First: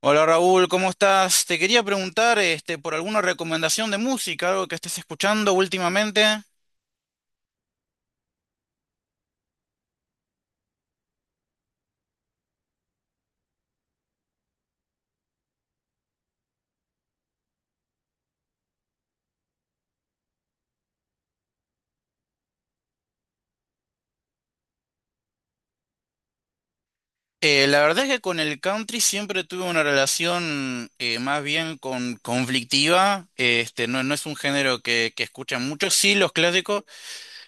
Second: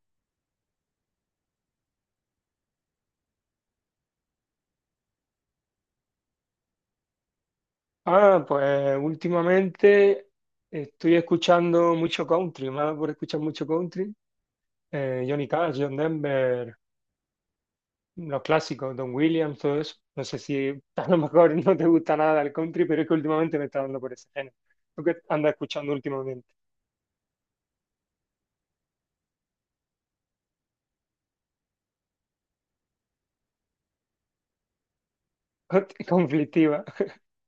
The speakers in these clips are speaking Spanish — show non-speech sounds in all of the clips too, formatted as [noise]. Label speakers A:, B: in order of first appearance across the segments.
A: Hola Raúl, ¿cómo estás? Te quería preguntar por alguna recomendación de música, algo que estés escuchando últimamente.
B: Pues últimamente estoy escuchando mucho country, más por escuchar mucho country. Johnny Cash, John Denver, los clásicos, Don Williams, todo eso. No sé si [laughs] a lo mejor no te gusta nada el country, pero es que últimamente me está dando por ese género. Lo que anda escuchando últimamente.
A: La verdad es que con el country siempre tuve una relación más bien con conflictiva. No, no es un género que escuchan mucho,
B: [laughs]
A: sí los clásicos.
B: Conflictiva.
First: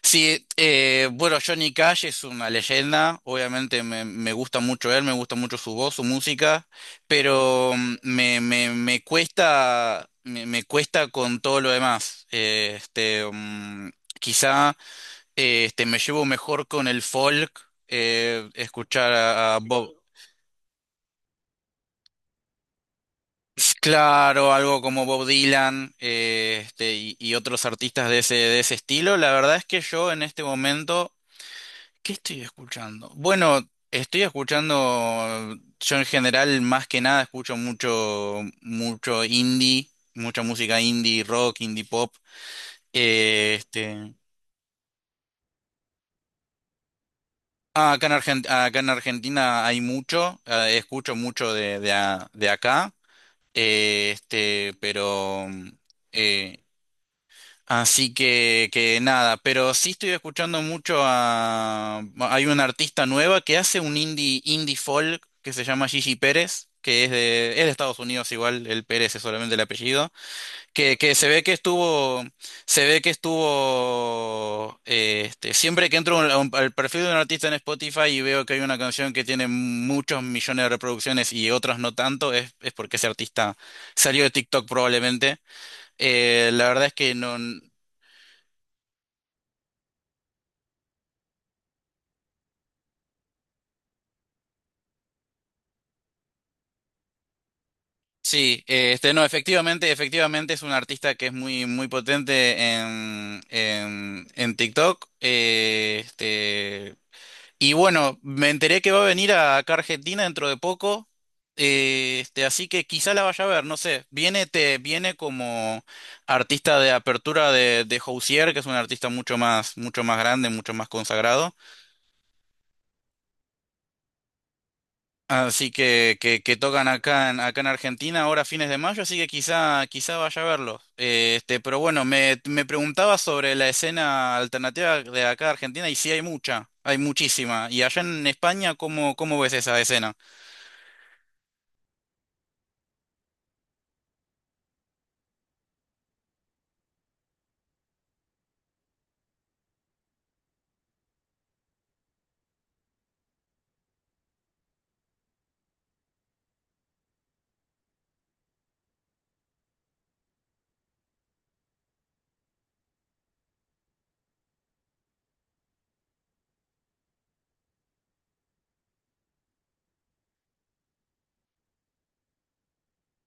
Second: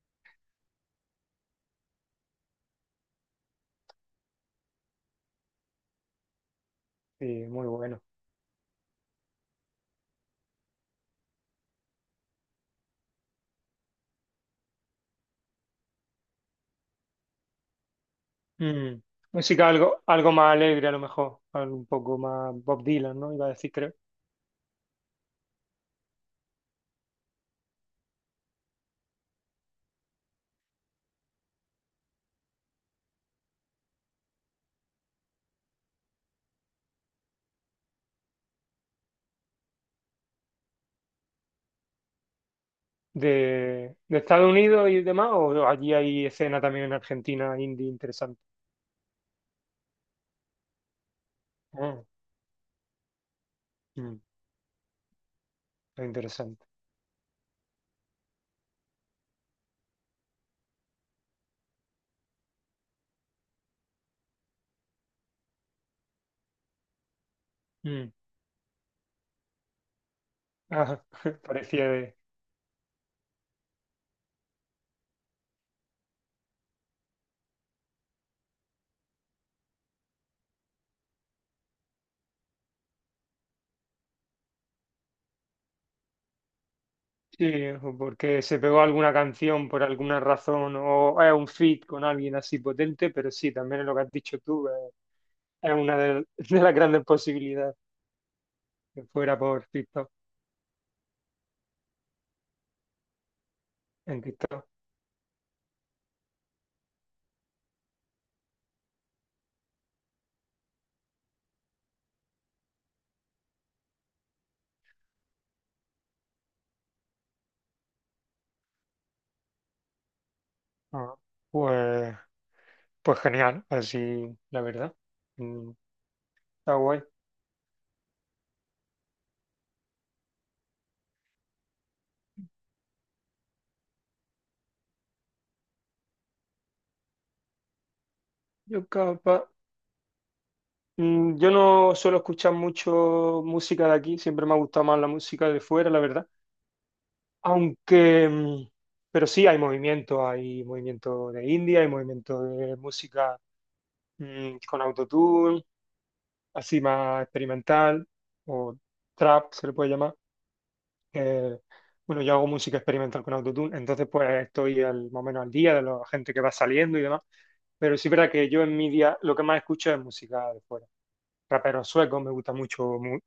A: Sí, bueno, Johnny Cash es una leyenda, obviamente me gusta mucho él, me gusta mucho su voz, su música,
B: Sí, muy
A: pero
B: bueno.
A: me cuesta, me cuesta con todo lo demás. Quizá me llevo mejor con el folk,
B: Mm.
A: escuchar a
B: Música
A: Bob,
B: algo más alegre a lo mejor, algo un poco más Bob Dylan, ¿no? Iba a decir, creo.
A: claro, algo como Bob Dylan. Y otros artistas de ese, estilo. La verdad es que yo en este momento, ¿qué estoy escuchando? Bueno, estoy escuchando. Yo en general más que nada escucho mucho, mucho indie, mucha música indie, rock, indie pop. Eh,
B: de,
A: este,
B: de Estados Unidos y demás, o allí hay escena también en Argentina indie
A: ah, acá en
B: interesante.
A: Acá en Argentina hay mucho, escucho mucho
B: Ah,
A: de acá, eh,
B: mm,
A: este, pero
B: es
A: eh,
B: interesante.
A: así que nada, pero sí estoy escuchando mucho a, bueno, hay una artista nueva que hace un indie, indie folk que se llama Gigi Pérez, que es de Estados
B: Mm,
A: Unidos igual, el Pérez es solamente el apellido, que,
B: ajá,
A: que
B: [laughs] parecía de.
A: se ve que estuvo. Siempre que entro a al perfil de un artista en Spotify y veo que hay una canción que tiene muchos millones de reproducciones y otras no tanto, es porque ese artista salió de TikTok probablemente. La verdad es que no.
B: Sí, o porque se pegó alguna canción por alguna razón o es un feat con alguien así potente, pero sí, también es lo que has dicho tú, es una de, [laughs] de las grandes posibilidades
A: Sí,
B: que
A: no,
B: fuera por
A: efectivamente,
B: TikTok,
A: efectivamente es un artista que es muy, muy potente en,
B: en
A: en, en
B: TikTok.
A: TikTok. Y bueno, me enteré que va a venir acá a Argentina dentro de poco. Así que quizá la vaya a ver, no sé. Viene como artista de apertura de Housier, que es un artista mucho más grande, mucho más
B: Ah,
A: consagrado.
B: pues, pues genial, así la verdad.
A: Así
B: Mm,
A: que
B: está
A: tocan
B: guay.
A: acá en Argentina ahora a fines de mayo, así que quizá, quizá vaya a verlos. Pero bueno, me preguntaba sobre la escena alternativa de acá de Argentina, y sí hay mucha, hay muchísima. ¿Y allá en España
B: Yo
A: cómo
B: capaz.
A: ves esa escena?
B: Mm, yo no suelo escuchar mucho música de aquí, siempre me ha gustado más la música de fuera, la verdad. Aunque, mm, pero sí hay movimiento de India, hay movimiento de música con autotune, así más experimental, o trap se le puede llamar. Eh, bueno, yo hago música experimental con autotune, entonces pues estoy al, más o menos al día de la gente que va saliendo y demás. Pero sí es verdad que yo en mi día lo que más escucho es música de fuera. Raperos suecos, me gusta mucho mu-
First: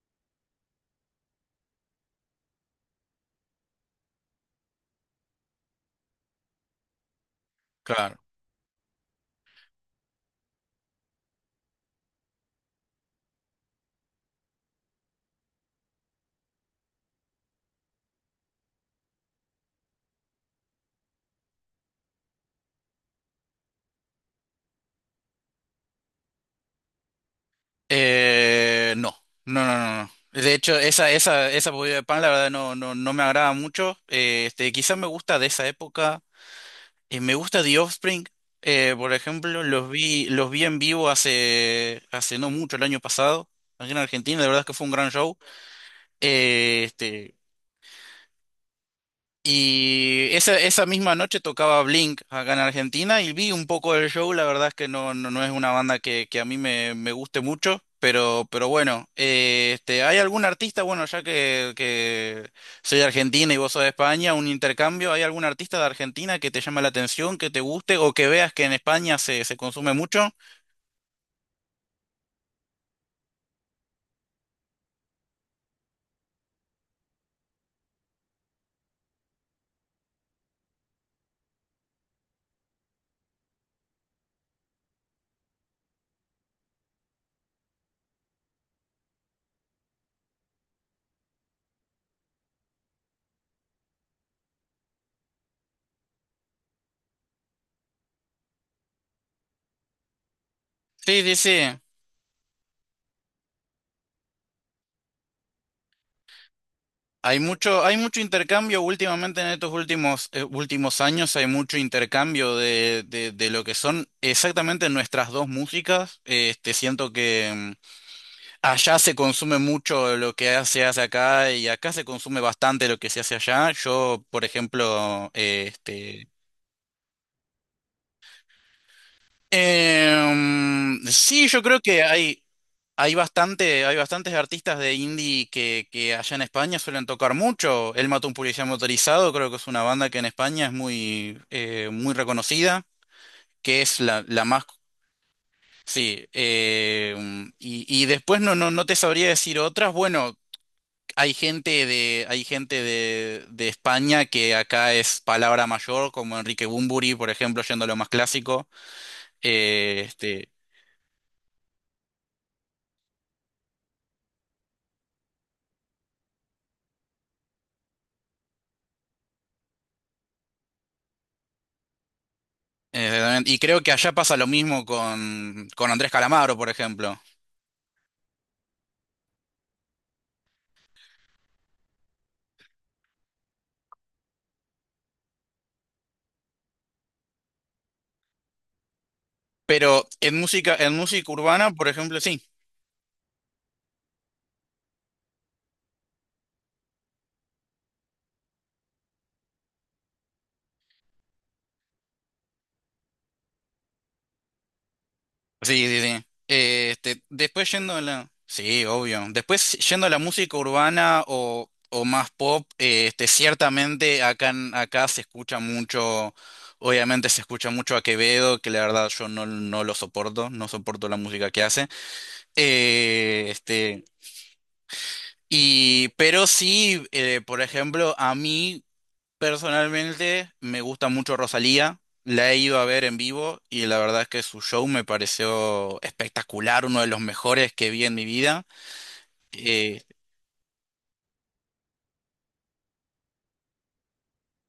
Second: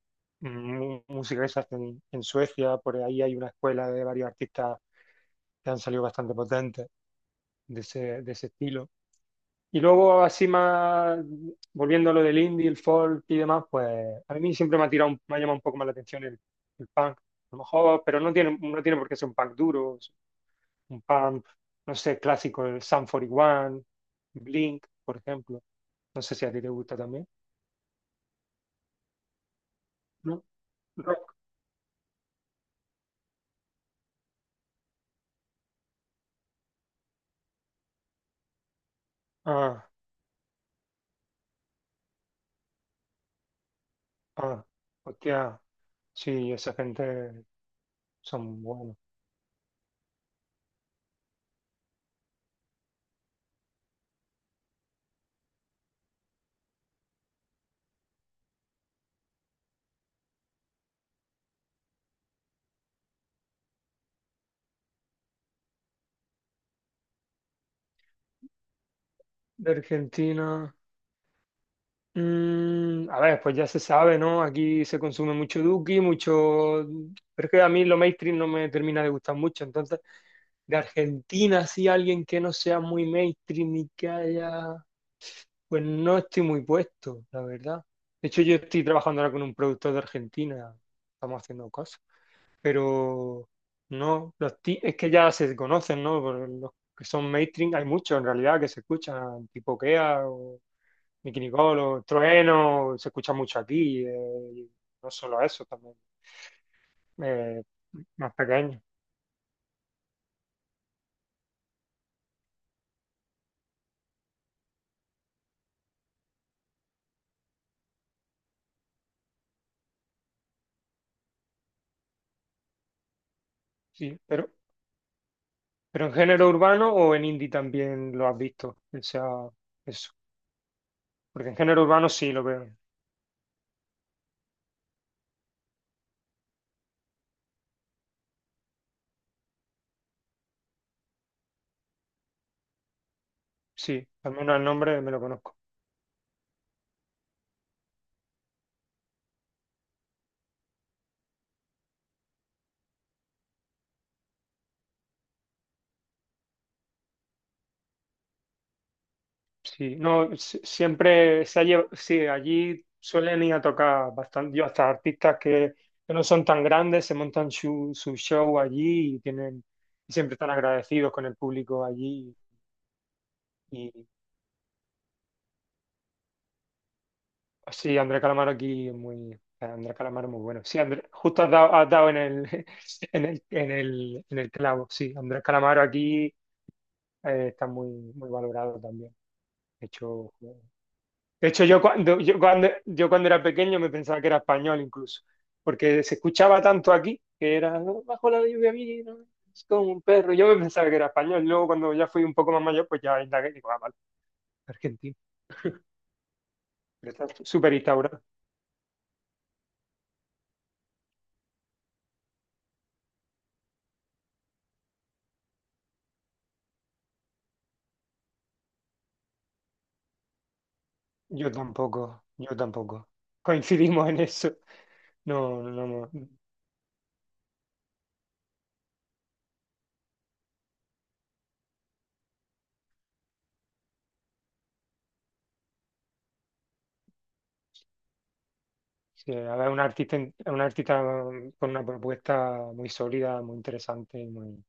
B: mu- música que se hace en Suecia, por ahí hay una escuela de varios artistas que han salido bastante potentes
A: Claro.
B: de ese estilo. Y luego, así más, volviendo a lo del indie, el folk y demás, pues a mí siempre me ha tirado, un- me ha llamado un poco más la atención el punk, a lo mejor, pero no tiene, no tiene por qué ser un punk duro, es un punk, no sé, clásico, el Sum 41, Blink, por ejemplo. No sé si a ti te gusta también,
A: No, no, no, no. No.
B: ¿no?
A: De hecho, esa,
B: Rock.
A: esa, esa podrida de pan, la verdad, no, no me agrada mucho. Quizá me gusta de esa época. Me gusta The Offspring. Por ejemplo, los
B: Ah,
A: vi, los vi en vivo hace no mucho, el año pasado, aquí en Argentina. La verdad
B: ah.
A: es que fue un gran show.
B: Hostia, sí, esa
A: Eh, este,
B: gente son buenos.
A: y esa misma noche tocaba Blink acá en Argentina, y vi un poco del show. La verdad es que no, no es una banda que a mí me guste mucho, pero bueno, ¿hay algún artista? Bueno, ya que soy de Argentina y vos sos de España, un intercambio. ¿Hay algún artista de Argentina que te llame la atención, que te guste o que veas que en España se
B: De
A: consume mucho?
B: Argentina. Mm, a ver, pues ya se sabe, ¿no? Aquí se consume mucho Duki, mucho. Pero es que a mí lo mainstream no me termina de gustar mucho. Entonces, de Argentina, sí, alguien que no sea muy mainstream y que haya. Pues no estoy muy puesto, la verdad. De hecho, yo estoy trabajando ahora con un productor de Argentina. Estamos haciendo cosas. Pero no, los ti- es que ya se conocen, ¿no? Por los que son mainstream, hay muchos en realidad que se escuchan, tipo Kea o
A: Sí, sí,
B: Nicky
A: sí.
B: Nicole o Trueno, se escucha mucho aquí, y no solo eso, también eh,
A: Hay mucho
B: más
A: intercambio
B: pequeño,
A: últimamente en estos últimos años, hay mucho intercambio de lo que son exactamente nuestras dos músicas. Siento que allá se consume mucho lo que se hace acá, y acá se consume bastante lo que se hace allá.
B: sí,
A: Yo, por ejemplo,
B: pero en género urbano o en indie también lo has visto, o sea, eso,
A: sí,
B: porque en
A: yo creo
B: género
A: que
B: urbano sí
A: hay.
B: lo veo,
A: Hay bastante, hay bastantes artistas de indie que allá en España suelen tocar mucho. Él mató a un policía motorizado, creo que es una banda que en España es muy reconocida, que es
B: sí,
A: la,
B: al
A: la
B: menos
A: más.
B: el nombre me lo conozco.
A: Sí, y después no, no te sabría decir otras. Bueno, hay gente de España que acá es palabra mayor, como Enrique Bunbury, por ejemplo, yendo a lo más clásico.
B: Sí,
A: Eh,
B: no,
A: este,
B: si- siempre se ha llevado, sí, allí suelen ir a tocar bastante, yo hasta artistas que no son tan grandes, se montan su, su show allí y tienen, y siempre están agradecidos con el público allí.
A: Exactamente. Y creo que
B: Y
A: allá pasa lo mismo con Andrés Calamaro, por ejemplo.
B: sí, Andrés Calamaro aquí es muy, Andrés Calamaro es muy bueno. Sí, Andrés, justo has dado en el, [laughs] en el, en el, en el clavo, sí, Andrés Calamaro aquí está muy, muy valorado también. De
A: Pero
B: hecho,
A: en música
B: De hecho,
A: urbana,
B: yo
A: por ejemplo,
B: cuando, yo
A: sí.
B: cuando, yo cuando era pequeño me pensaba que era español incluso, porque se escuchaba tanto aquí que era "No, bajo la lluvia mira, es como un perro". Yo me pensaba que era español. Luego cuando ya fui un poco más mayor, pues ya indagué y digo, ah, vale, argentino.
A: Sí, sí, sí.
B: Pero está
A: Después
B: súper
A: yendo a
B: instaurado.
A: la. Sí, obvio. Después yendo a la música urbana o más pop, ciertamente acá, acá se escucha mucho. Obviamente se escucha mucho a Quevedo, que la verdad yo no lo soporto, no soporto la música
B: Yo
A: que hace.
B: tampoco, yo tampoco.
A: Eh, este,
B: Coincidimos en eso. No, no, no.
A: pero sí, por ejemplo, a mí. Personalmente me gusta mucho Rosalía, la he ido a ver en vivo y la verdad es que su show me pareció espectacular, uno de los mejores que vi en mi vida.
B: Sí, a ver, un
A: Eh,
B: artista, es un artista con una propuesta muy sólida, muy interesante, muy...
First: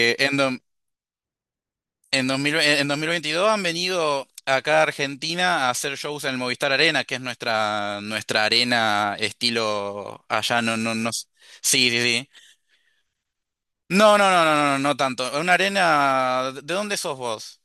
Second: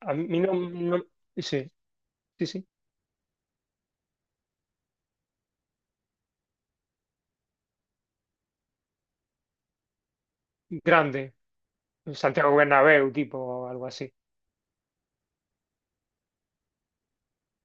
B: A
A: eh,
B: mí no,
A: en,
B: no- Sí,
A: do- en,
B: sí,
A: 2000
B: sí.
A: En 2022 han venido acá a Argentina a hacer shows en el Movistar Arena, que es nuestra arena estilo allá, no, no, no.
B: Grande.
A: Sí, sí, sí.
B: Santiago Bernabéu, tipo, algo
A: No,
B: así.
A: no, no, no, no, no, no tanto. Una arena, ¿de dónde sos vos?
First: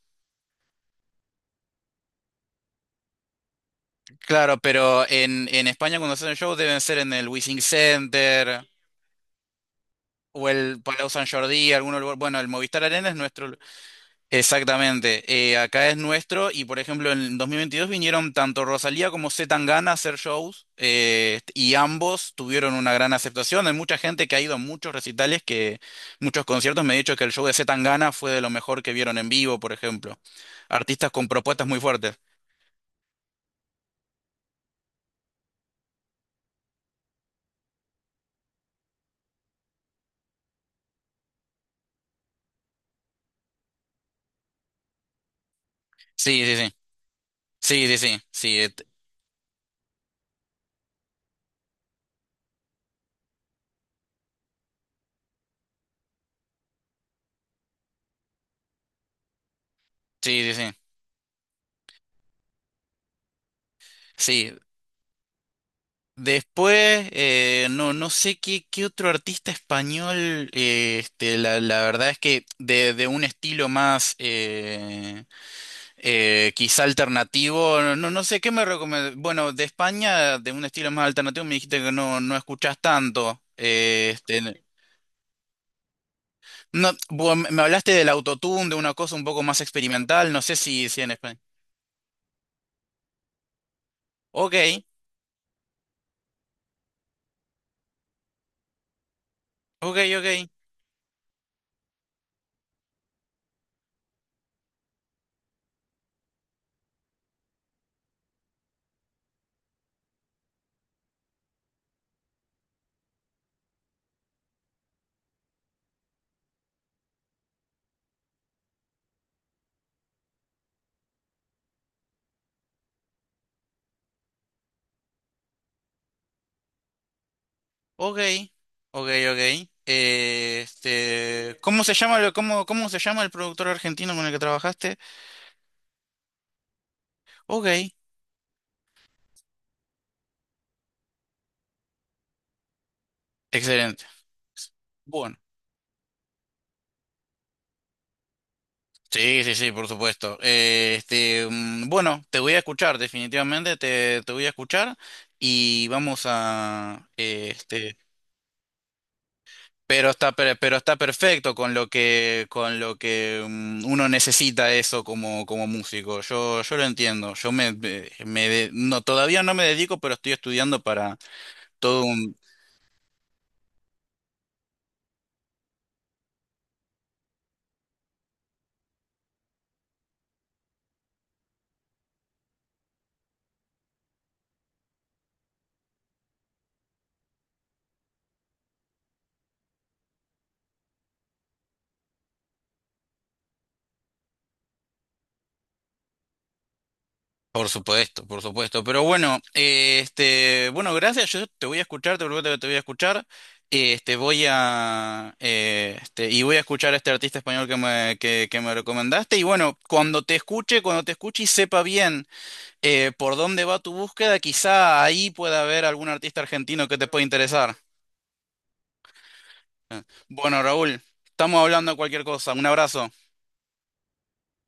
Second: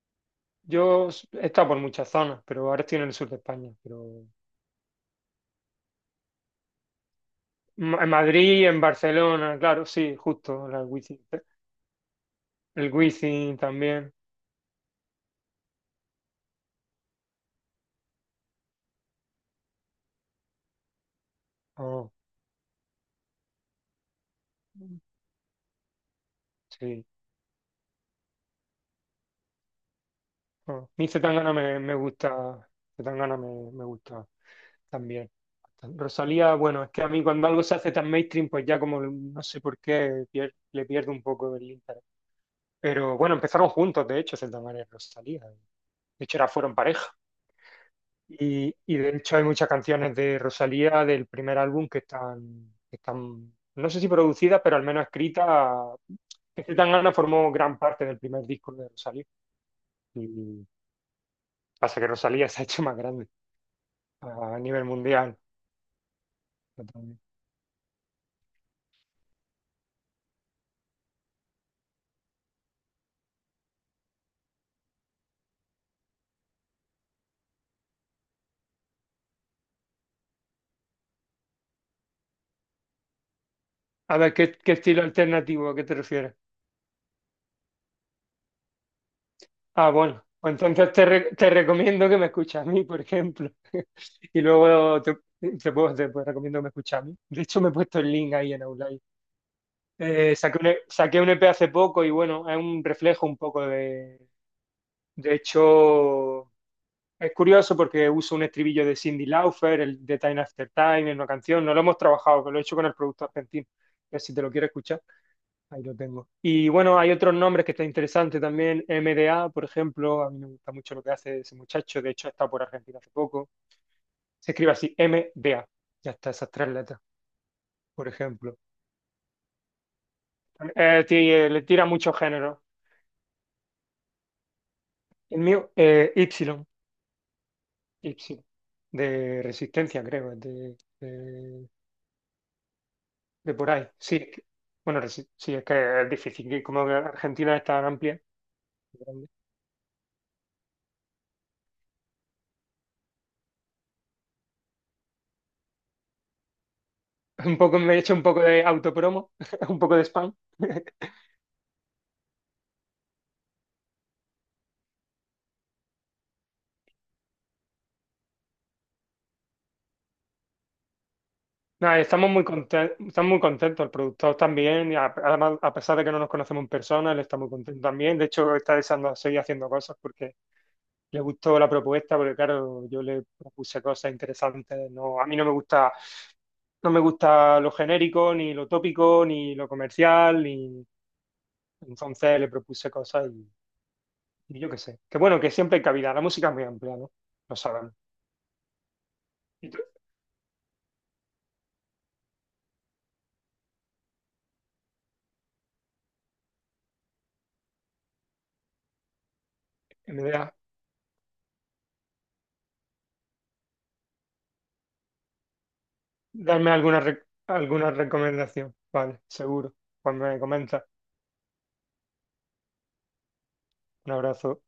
B: Yo s- he estado por muchas zonas, pero ahora estoy en el sur de España. Pero
A: Claro, pero en España cuando hacen shows deben ser en el Wishing
B: Ma- en Madrid,
A: Center
B: en Barcelona, claro, sí,
A: o
B: justo,
A: el
B: la
A: Palau
B: Wizzing-
A: San Jordi, algún lugar. Bueno, el Movistar
B: el
A: Arena es nuestro.
B: Wizzing también.
A: Exactamente. Acá es nuestro y por ejemplo en 2022 vinieron tanto Rosalía como C. Tangana a hacer shows, y
B: Oh,
A: ambos tuvieron una gran aceptación. Hay mucha gente que ha ido a muchos recitales, que muchos conciertos me ha
B: sí.
A: dicho que el show de C. Tangana fue de lo mejor que vieron en vivo, por ejemplo.
B: Oh. Mi
A: Artistas con
B: Zetangana
A: propuestas muy
B: me
A: fuertes.
B: gusta, Zetangana me gusta también. Rosalía, bueno, es que a mí cuando algo se hace tan mainstream, pues ya como no sé por qué pier- le pierdo un poco el interés. Pero bueno, empezaron juntos, de hecho, Zetangana y Rosalía. De hecho,
A: Sí,
B: era,
A: sí,
B: fueron
A: sí.
B: pareja.
A: Sí, sí, sí. Sí,
B: Y de hecho hay muchas canciones de Rosalía del primer álbum que están, no sé si producidas, pero al menos escritas. Este Tangana formó gran parte del primer disco de Rosalía.
A: sí, sí,
B: Y
A: sí.
B: pasa que Rosalía se ha hecho más grande
A: Sí,
B: a nivel mundial.
A: después, no, no sé qué otro artista español, la verdad es que de un estilo más quizá alternativo, no, no sé qué me recomiendas. Bueno, de España, de un estilo más alternativo, me dijiste que no escuchás tanto.
B: A ver, ¿qué, qué estilo alternativo a qué te refieres?
A: No, vos me hablaste del autotune, de una cosa un poco más
B: Ah, bueno,
A: experimental, no
B: pues
A: sé si,
B: entonces
A: si
B: te,
A: en
B: re-
A: España.
B: te recomiendo que me escuches a mí, por ejemplo. [laughs] Y
A: Ok,
B: luego te, te puedo- recomiendo que me escuches a mí. De hecho, me he puesto el link ahí en Outline.
A: ok, ok.
B: Saqué un, E- saqué un EP hace poco y bueno, es un reflejo un poco de... De hecho, es curioso porque uso un estribillo de Cindy Lauper, el de Time After Time, en una canción. No lo hemos trabajado, pero lo he hecho con el producto argentino. Si te lo quieres escuchar, ahí lo tengo. Y bueno, hay otros nombres que está interesante también. MDA, por ejemplo, a mí me gusta mucho lo que hace ese muchacho. De hecho, ha estado por Argentina hace poco. Se escribe así, MDA. Ya está, esas tres letras, por
A: Ok,
B: ejemplo.
A: ok, ok.
B: Le
A: ¿Cómo
B: tira
A: se
B: muchos
A: llama, lo-
B: géneros.
A: cómo, cómo se llama el productor argentino con el que trabajaste?
B: El mío, y.
A: Ok,
B: Gypsy, de Resistencia, creo, es de por ahí.
A: excelente.
B: Sí, es que- bueno, resi-
A: Bueno,
B: sí, es que es difícil, que como que Argentina es tan amplia. Grande.
A: sí, sí, sí, por supuesto. Bueno, te voy a escuchar, definitivamente te voy a escuchar, y vamos a.
B: [laughs] Un poco, me he hecho un poco de autopromo, [laughs] un poco de
A: Pero está,
B: spam.
A: per- pero está
B: [laughs]
A: perfecto con lo que uno necesita eso como músico. Yo lo entiendo. Yo me, me, me de- No, todavía no me dedico, pero estoy estudiando.
B: Nada,
A: Todo un,
B: estamos muy contentos, el productor también, y a- además, a pesar de que no nos conocemos en persona, él está muy contento también, de hecho está deseando seguir haciendo cosas porque... le gustó la propuesta porque, claro, yo le propuse cosas interesantes. No, a mí no me gusta, no me gusta lo genérico, ni lo tópico, ni lo comercial, ni... Entonces le propuse cosas y yo qué sé. Que bueno, que siempre hay cabida. La música es muy amplia, ¿no? Lo
A: por
B: saben.
A: supuesto, por supuesto. Pero bueno,
B: Y tú,
A: bueno, gracias. Yo te voy a escuchar, te prometo que te voy a escuchar. Voy a escuchar a este artista español que me recomendaste. Y bueno,
B: en verdad,
A: cuando te escuche y sepa bien por dónde va tu búsqueda, quizá ahí pueda haber algún artista
B: darme
A: argentino que
B: alguna,
A: te pueda
B: re-
A: interesar.
B: alguna recomendación. Vale, seguro.
A: Eh,
B: Pues me
A: Bueno,
B: comenta.
A: Raúl, estamos hablando de cualquier cosa. Un abrazo.
B: Un abrazo.